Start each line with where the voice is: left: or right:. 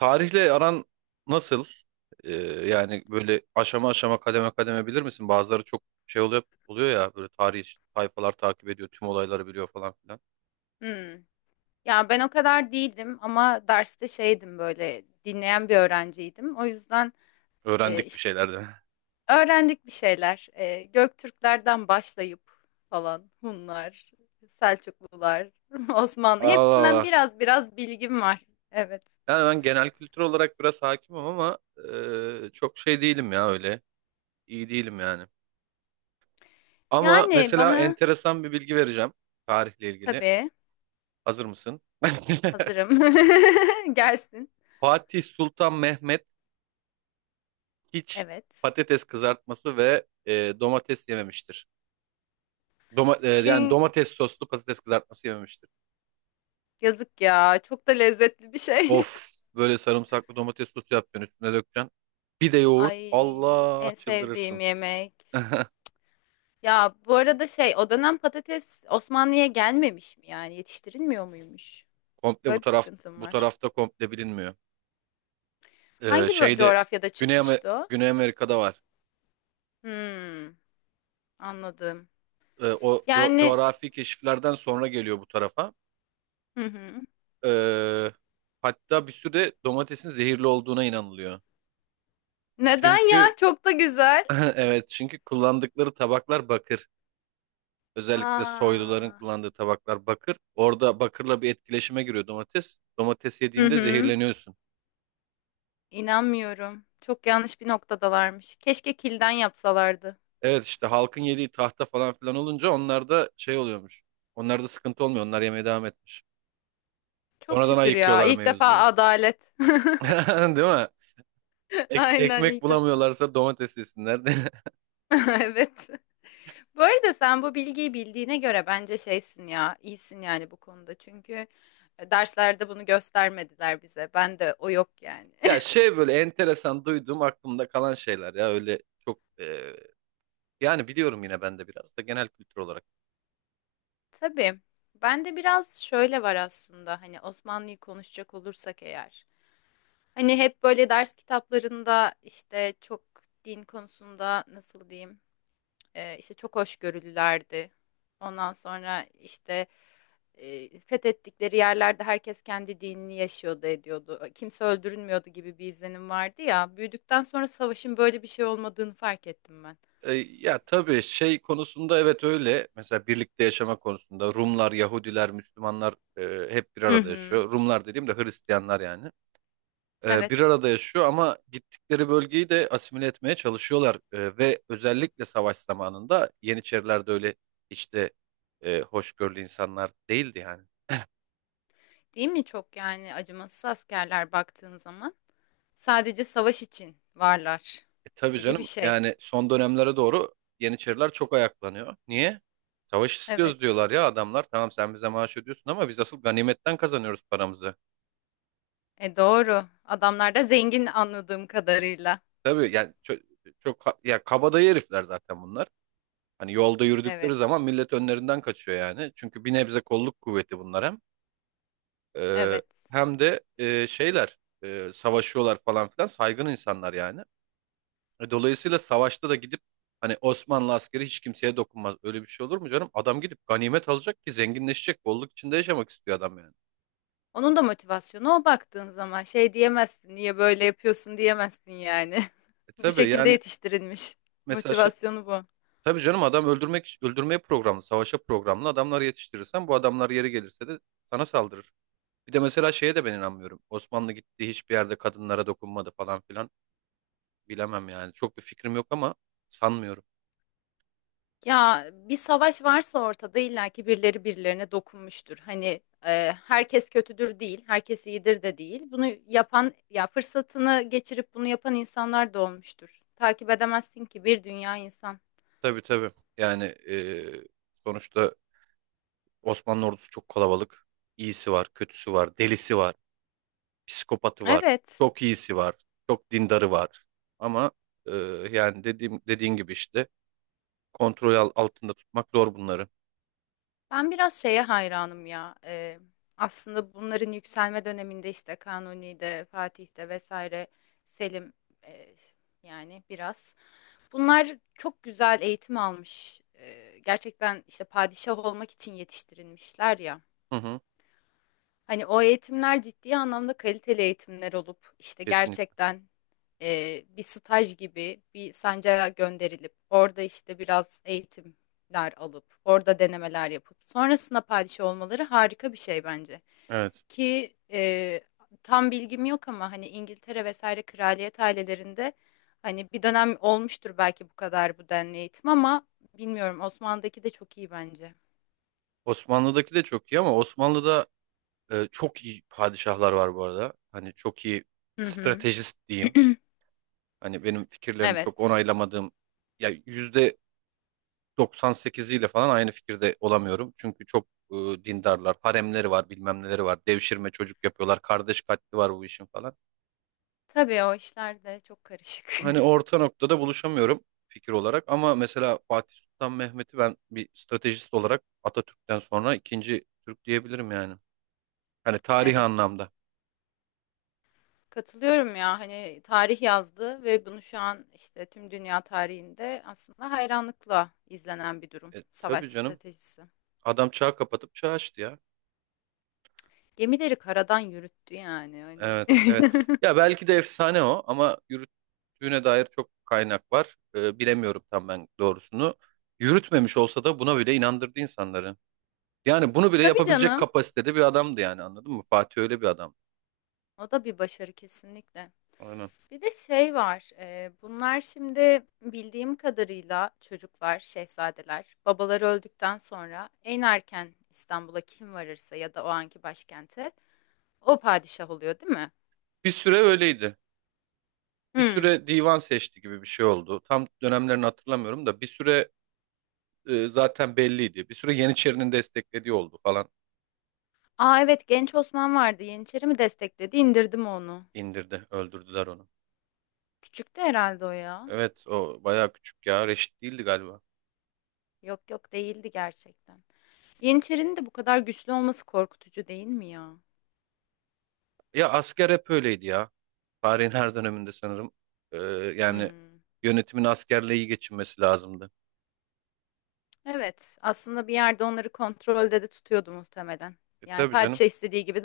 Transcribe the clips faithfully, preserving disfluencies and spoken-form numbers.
right: Tarihle aran nasıl? Ee, Yani böyle aşama aşama kademe kademe bilir misin? Bazıları çok şey oluyor, oluyor ya, böyle tarih sayfalar takip ediyor, tüm olayları biliyor falan filan.
left: Hmm. Ya ben o kadar değildim ama derste şeydim böyle dinleyen bir öğrenciydim. O yüzden e,
right: Öğrendik bir
left: işte bu-
right: şeylerden.
left: öğrendik bir şeyler. E, Göktürklerden başlayıp falan Hunlar, Selçuklular, Osmanlı
right: Allah
left: hepsinden
right: Allah.
left: biraz biraz bilgim var. Evet.
right: Yani ben genel kültür olarak biraz hakimim ama e, çok şey değilim ya öyle. İyi değilim yani. Ama
left: Yani
right: mesela
left: bana
right: enteresan bir bilgi vereceğim tarihle ilgili.
left: tabii.
right: Hazır mısın?
left: Hazırım. Gelsin.
right: Fatih Sultan Mehmet hiç
left: Evet.
right: patates kızartması ve e, domates yememiştir. Doma- e, yani
left: Çin
right: domates soslu patates kızartması yememiştir.
left: yazık ya. Çok da lezzetli bir şey.
right: Of, böyle sarımsaklı domates sosu yapacaksın, üstüne dökeceksin. Bir de yoğurt.
left: Ay,
right: Allah,
left: en sevdiğim
right: çıldırırsın.
left: yemek. Ya bu arada şey o dönem patates Osmanlı'ya gelmemiş mi yani yetiştirilmiyor muymuş?
right: Komple bu
left: Böyle bir
right: taraf
left: sıkıntım
right: bu
left: var.
right: tarafta komple bilinmiyor. Ee,
left: Hangi bö-
right: şeyde
left: coğrafyada
right: Güney, Amer-
left: çıkmıştı o?
right: Güney Amerika'da var.
left: Hmm, anladım.
right: Ee, o co-
left: Yani,
right: coğrafi keşiflerden sonra geliyor bu tarafa.
left: hı hı.
right: Ee, Hatta bir süre domatesin zehirli olduğuna inanılıyor.
left: Neden ya?
right: Çünkü
left: Çok da güzel.
right: evet, çünkü kullandıkları tabaklar bakır. Özellikle soyluların
left: Aa.
right: kullandığı tabaklar bakır. Orada bakırla bir etkileşime giriyor domates. Domates
left: Hı
right: yediğinde
left: hı.
right: zehirleniyorsun.
left: İnanmıyorum. Çok yanlış bir noktadalarmış. Keşke kilden yapsalardı.
right: Evet, işte halkın yediği tahta falan filan olunca onlarda şey oluyormuş. Onlarda sıkıntı olmuyor. Onlar yemeye devam etmiş.
left: Çok
right: Sonradan
left: şükür ya.
right: ayıkıyorlar
left: İlk defa
right: mevzuyu.
left: adalet.
right: Değil mi? Ek-
left: Aynen,
right: ekmek
left: ilk defa.
right: bulamıyorlarsa domates yesinler.
left: Evet. Bu arada sen bu bilgiyi bildiğine göre bence şeysin ya, iyisin yani bu konuda. Çünkü e, derslerde bunu göstermediler bize. Ben de o yok yani.
right: Ya şey, böyle enteresan duyduğum aklımda kalan şeyler ya, öyle çok, e, yani biliyorum yine ben de biraz da genel kültür olarak.
left: Tabii. Ben de biraz şöyle var aslında. Hani Osmanlı'yı konuşacak olursak eğer, hani hep böyle ders kitaplarında işte çok din konusunda nasıl diyeyim? Ee, işte çok hoşgörülülerdi. Ondan sonra işte e, fethettikleri yerlerde herkes kendi dinini yaşıyordu, ediyordu. Kimse öldürülmüyordu gibi bir izlenim vardı ya. Büyüdükten sonra savaşın böyle bir şey olmadığını fark ettim ben.
right: E, ya tabii, şey konusunda evet öyle. Mesela birlikte yaşama konusunda Rumlar, Yahudiler, Müslümanlar e, hep bir
left: Hı
right: arada
left: hı.
right: yaşıyor. Rumlar dediğim de Hristiyanlar yani. E, bir
left: Evet.
right: arada yaşıyor ama gittikleri bölgeyi de asimile etmeye çalışıyorlar. E, ve özellikle savaş zamanında Yeniçeriler de öyle işte, e, hoşgörülü insanlar değildi yani.
left: Değil mi, çok yani acımasız askerler, baktığın zaman sadece savaş için varlar
right: E, tabii
left: gibi bir
right: canım,
left: şey.
right: yani son dönemlere doğru Yeniçeriler çok ayaklanıyor. Niye? Savaş istiyoruz
left: Evet.
right: diyorlar ya adamlar. Tamam, sen bize maaş ödüyorsun ama biz asıl ganimetten kazanıyoruz paramızı.
left: E doğru. Adamlar da zengin anladığım kadarıyla.
right: Tabii yani çok, çok ha- ya, kabadayı herifler zaten bunlar. Hani yolda yürüdükleri
left: Evet.
right: zaman millet önlerinden kaçıyor yani. Çünkü bir nebze kolluk kuvveti bunlar hem. Ee,
left: Evet.
right: Hem de e, şeyler, e, savaşıyorlar falan filan, saygın insanlar yani. E, Dolayısıyla savaşta da gidip, hani Osmanlı askeri hiç kimseye dokunmaz. Öyle bir şey olur mu canım? Adam gidip ganimet alacak ki zenginleşecek. Bolluk içinde yaşamak istiyor adam yani.
left: Onun da motivasyonu o, baktığın zaman şey diyemezsin, niye böyle yapıyorsun diyemezsin yani.
right: E,
left: Bu
right: tabii
left: şekilde
right: yani,
left: yetiştirilmiş.
right: mesela şey,
left: Motivasyonu bu.
right: tabii canım, adam öldürmek, öldürmeye programlı, savaşa programlı adamlar yetiştirirsen, bu adamlar yeri gelirse de sana saldırır. Bir de mesela şeye de ben inanmıyorum. Osmanlı gittiği hiçbir yerde kadınlara dokunmadı falan filan. Bilemem yani. Çok bir fikrim yok ama sanmıyorum.
left: Ya bir savaş varsa ortada illaki birileri birilerine dokunmuştur. Hani e, herkes kötüdür değil, herkes iyidir de değil. Bunu yapan, ya fırsatını geçirip bunu yapan insanlar da olmuştur. Takip edemezsin ki bir dünya insan.
right: Tabii, tabii. Yani e, sonuçta Osmanlı ordusu çok kalabalık. İyisi var, kötüsü var, delisi var, psikopatı var.
left: Evet.
right: Çok iyisi var, çok dindarı var. Ama e, yani dediğim dediğin gibi işte, kontrol al- altında tutmak zor bunları.
left: Ben biraz şeye hayranım ya. Ee, aslında bunların yükselme döneminde işte Kanuni'de, Fatih'te vesaire Selim, e, yani biraz. Bunlar çok güzel eğitim almış. Ee, gerçekten işte padişah olmak için yetiştirilmişler ya.
right: Hı hı,
left: Hani o eğitimler ciddi anlamda kaliteli eğitimler olup işte
right: kesinlikle.
left: gerçekten e, bir staj gibi bir sancağa gönderilip orada işte biraz eğitimler alıp orada denemeler yapıp sonrasında padişah olmaları harika bir şey bence.
right: Evet.
left: Ki e, tam bilgim yok ama hani İngiltere vesaire kraliyet ailelerinde hani bir dönem olmuştur belki bu kadar bu denli eğitim ama bilmiyorum, Osmanlı'daki de çok iyi bence.
right: Osmanlı'daki de çok iyi ama Osmanlı'da, Ee, çok iyi padişahlar var bu arada. Hani çok iyi
left: Hı hı.
right: stratejist diyeyim. Hani benim fikirlerini çok
left: Evet.
right: onaylamadığım, ya yüzde doksan sekiziyle falan aynı fikirde olamıyorum. Çünkü çok e, dindarlar, haremleri var, bilmem neleri var. Devşirme çocuk yapıyorlar, kardeş katli var bu işin falan.
left: Tabii o işler de çok karışık.
right: Hani orta noktada buluşamıyorum fikir olarak ama mesela Fatih Sultan Mehmet'i ben bir stratejist olarak Atatürk'ten sonra ikinci Türk diyebilirim yani. Hani tarihi
left: Evet.
right: anlamda.
left: Katılıyorum ya, hani tarih yazdı ve bunu şu an işte tüm dünya tarihinde aslında hayranlıkla izlenen bir durum.
right: E,
left: Savaş
right: tabii canım.
left: stratejisi.
right: Adam çağ kapatıp çağ açtı ya.
left: Gemileri karadan yürüttü yani hani.
right: Evet, evet. Ya belki de efsane o ama yürüttüğüne dair çok kaynak var. Ee, bilemiyorum tam ben doğrusunu. Yürütmemiş olsa da buna bile inandırdı insanları. Yani bunu bile
left: Tabii
right: yapabilecek
left: canım.
right: kapasitede bir adamdı yani, anladın mı? Fatih öyle bir adam.
left: O da bir başarı kesinlikle.
right: Aynen.
left: Bir de şey var. E, bunlar şimdi bildiğim kadarıyla çocuklar, şehzadeler, babaları öldükten sonra en erken İstanbul'a kim varırsa ya da o anki başkente, o padişah oluyor, değil mi?
right: Bir süre öyleydi. Bir
left: Hmm.
right: süre divan seçti gibi bir şey oldu. Tam dönemlerini hatırlamıyorum da bir süre e, zaten belliydi. Bir süre Yeniçeri'nin desteklediği oldu falan.
left: Aa, evet, genç Osman vardı. Yeniçeri mi destekledi? İndirdim onu.
right: İndirdi, öldürdüler onu.
left: Küçüktü herhalde o ya.
right: Evet, o bayağı küçük ya. Reşit değildi galiba.
left: Yok yok, değildi gerçekten. Yeniçerinin de bu kadar güçlü olması korkutucu değil mi ya?
right: Ya asker hep öyleydi ya. Tarihin her döneminde sanırım. Ee, Yani
left: Hmm.
right: yönetimin askerle iyi geçinmesi lazımdı.
left: Evet, aslında bir yerde onları kontrolde de tutuyordu muhtemelen.
right: E,
left: Yani
right: tabii canım.
left: padişah istediği gibi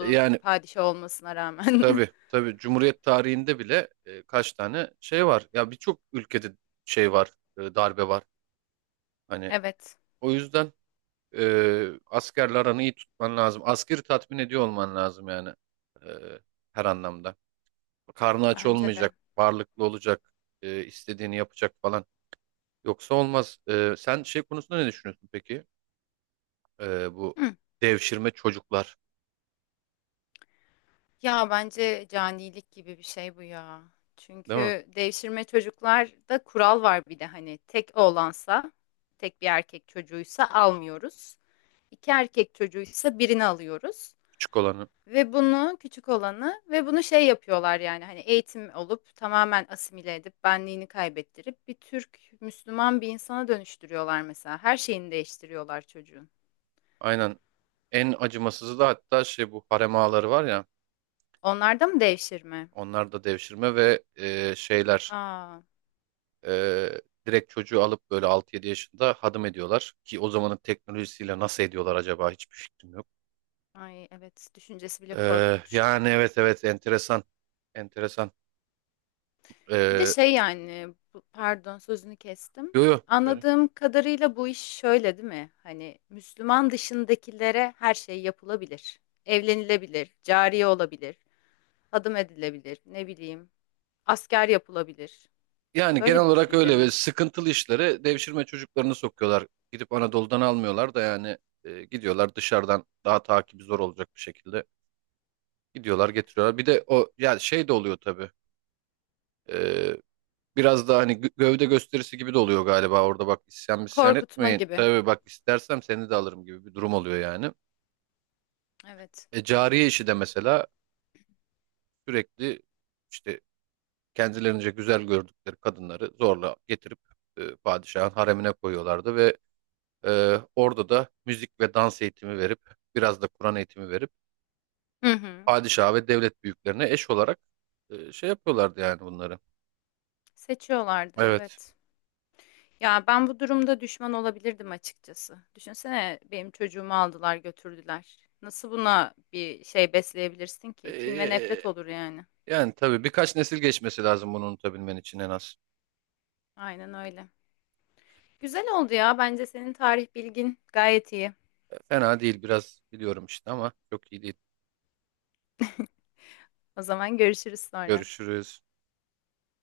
right: E,
left: ki
right: yani
left: padişah olmasına rağmen.
right: tabii tabii, Cumhuriyet tarihinde bile e, kaç tane şey var. Ya birçok ülkede şey var, e, darbe var. Hani
left: Evet,
right: o yüzden e, askerle aranı iyi tutman lazım. Askeri tatmin ediyor olman lazım yani, e, her anlamda. Karnı aç
left: bence de.
right: olmayacak, varlıklı olacak, e, istediğini yapacak falan. Yoksa olmaz. Ee, sen şey konusunda ne düşünüyorsun peki? Ee, bu
left: Hmm.
right: devşirme çocuklar,
left: Ya bence canilik gibi bir şey bu ya.
right: değil mi?
left: Çünkü devşirme çocuklarda kural var bir de, hani tek oğlansa, tek bir erkek çocuğuysa almıyoruz. İki erkek çocuğuysa birini alıyoruz.
right: Küçük olanı.
left: Ve bunu küçük olanı ve bunu şey yapıyorlar yani hani eğitim olup tamamen asimile edip benliğini kaybettirip bir Türk Müslüman bir insana dönüştürüyorlar mesela. Her şeyini değiştiriyorlar çocuğun.
right: Aynen. En acımasızı da hatta şey, bu harem ağaları var ya.
left: Onlarda mı devşirme?
right: Onlar da devşirme ve e, şeyler,
left: Aa,
right: e, direkt çocuğu alıp böyle altı yedi yaşında hadım ediyorlar. Ki o zamanın teknolojisiyle nasıl ediyorlar acaba, hiçbir fikrim yok.
left: ay evet, düşüncesi bile
right: Ee,
left: korkunç.
right: yani evet, evet, enteresan. Enteresan.
left: Bir de
right: Ee,
left: şey yani bu- pardon, sözünü kestim.
right: Yo, yo.
left: Anladığım kadarıyla bu iş şöyle değil mi? Hani Müslüman dışındakilere her şey yapılabilir. Evlenilebilir, cariye olabilir, adım edilebilir, ne bileyim, asker yapılabilir.
right: Yani genel
left: Böyle bir
right: olarak
left: düşünce
right: öyle ve
left: mi?
right: sıkıntılı işlere devşirme çocuklarını sokuyorlar. Gidip Anadolu'dan almıyorlar da yani, e, gidiyorlar dışarıdan daha takibi zor olacak bir şekilde, gidiyorlar getiriyorlar. Bir de o yani, şey de oluyor tabii. E, Biraz da hani gö- gövde gösterisi gibi de oluyor galiba. Orada bak, isyan misyan
left: Korkutma
right: etmeyin.
left: gibi.
right: Tabii, bak istersem seni de alırım gibi bir durum oluyor yani.
left: Evet.
right: E, cariye işi de mesela sürekli işte kendilerince güzel gördükleri kadınları zorla getirip e, padişahın haremine koyuyorlardı ve Ee, orada da müzik ve dans eğitimi verip, biraz da Kur'an eğitimi verip
left: Hı hı.
right: padişah ve devlet büyüklerine eş olarak e, şey yapıyorlardı yani bunları.
left: Seçiyorlardı,
right: Evet.
left: evet. Ya ben bu durumda düşman olabilirdim açıkçası. Düşünsene benim çocuğumu aldılar götürdüler. Nasıl buna bir şey besleyebilirsin ki? Kin ve
right: Ee,
left: nefret olur yani.
right: Yani tabii birkaç nesil geçmesi lazım bunu unutabilmen için en az.
left: Aynen öyle. Güzel oldu ya. Bence senin tarih bilgin gayet iyi.
right: Fena değil, biraz biliyorum işte ama çok iyi değil.
left: O zaman görüşürüz sonra.
right: Görüşürüz.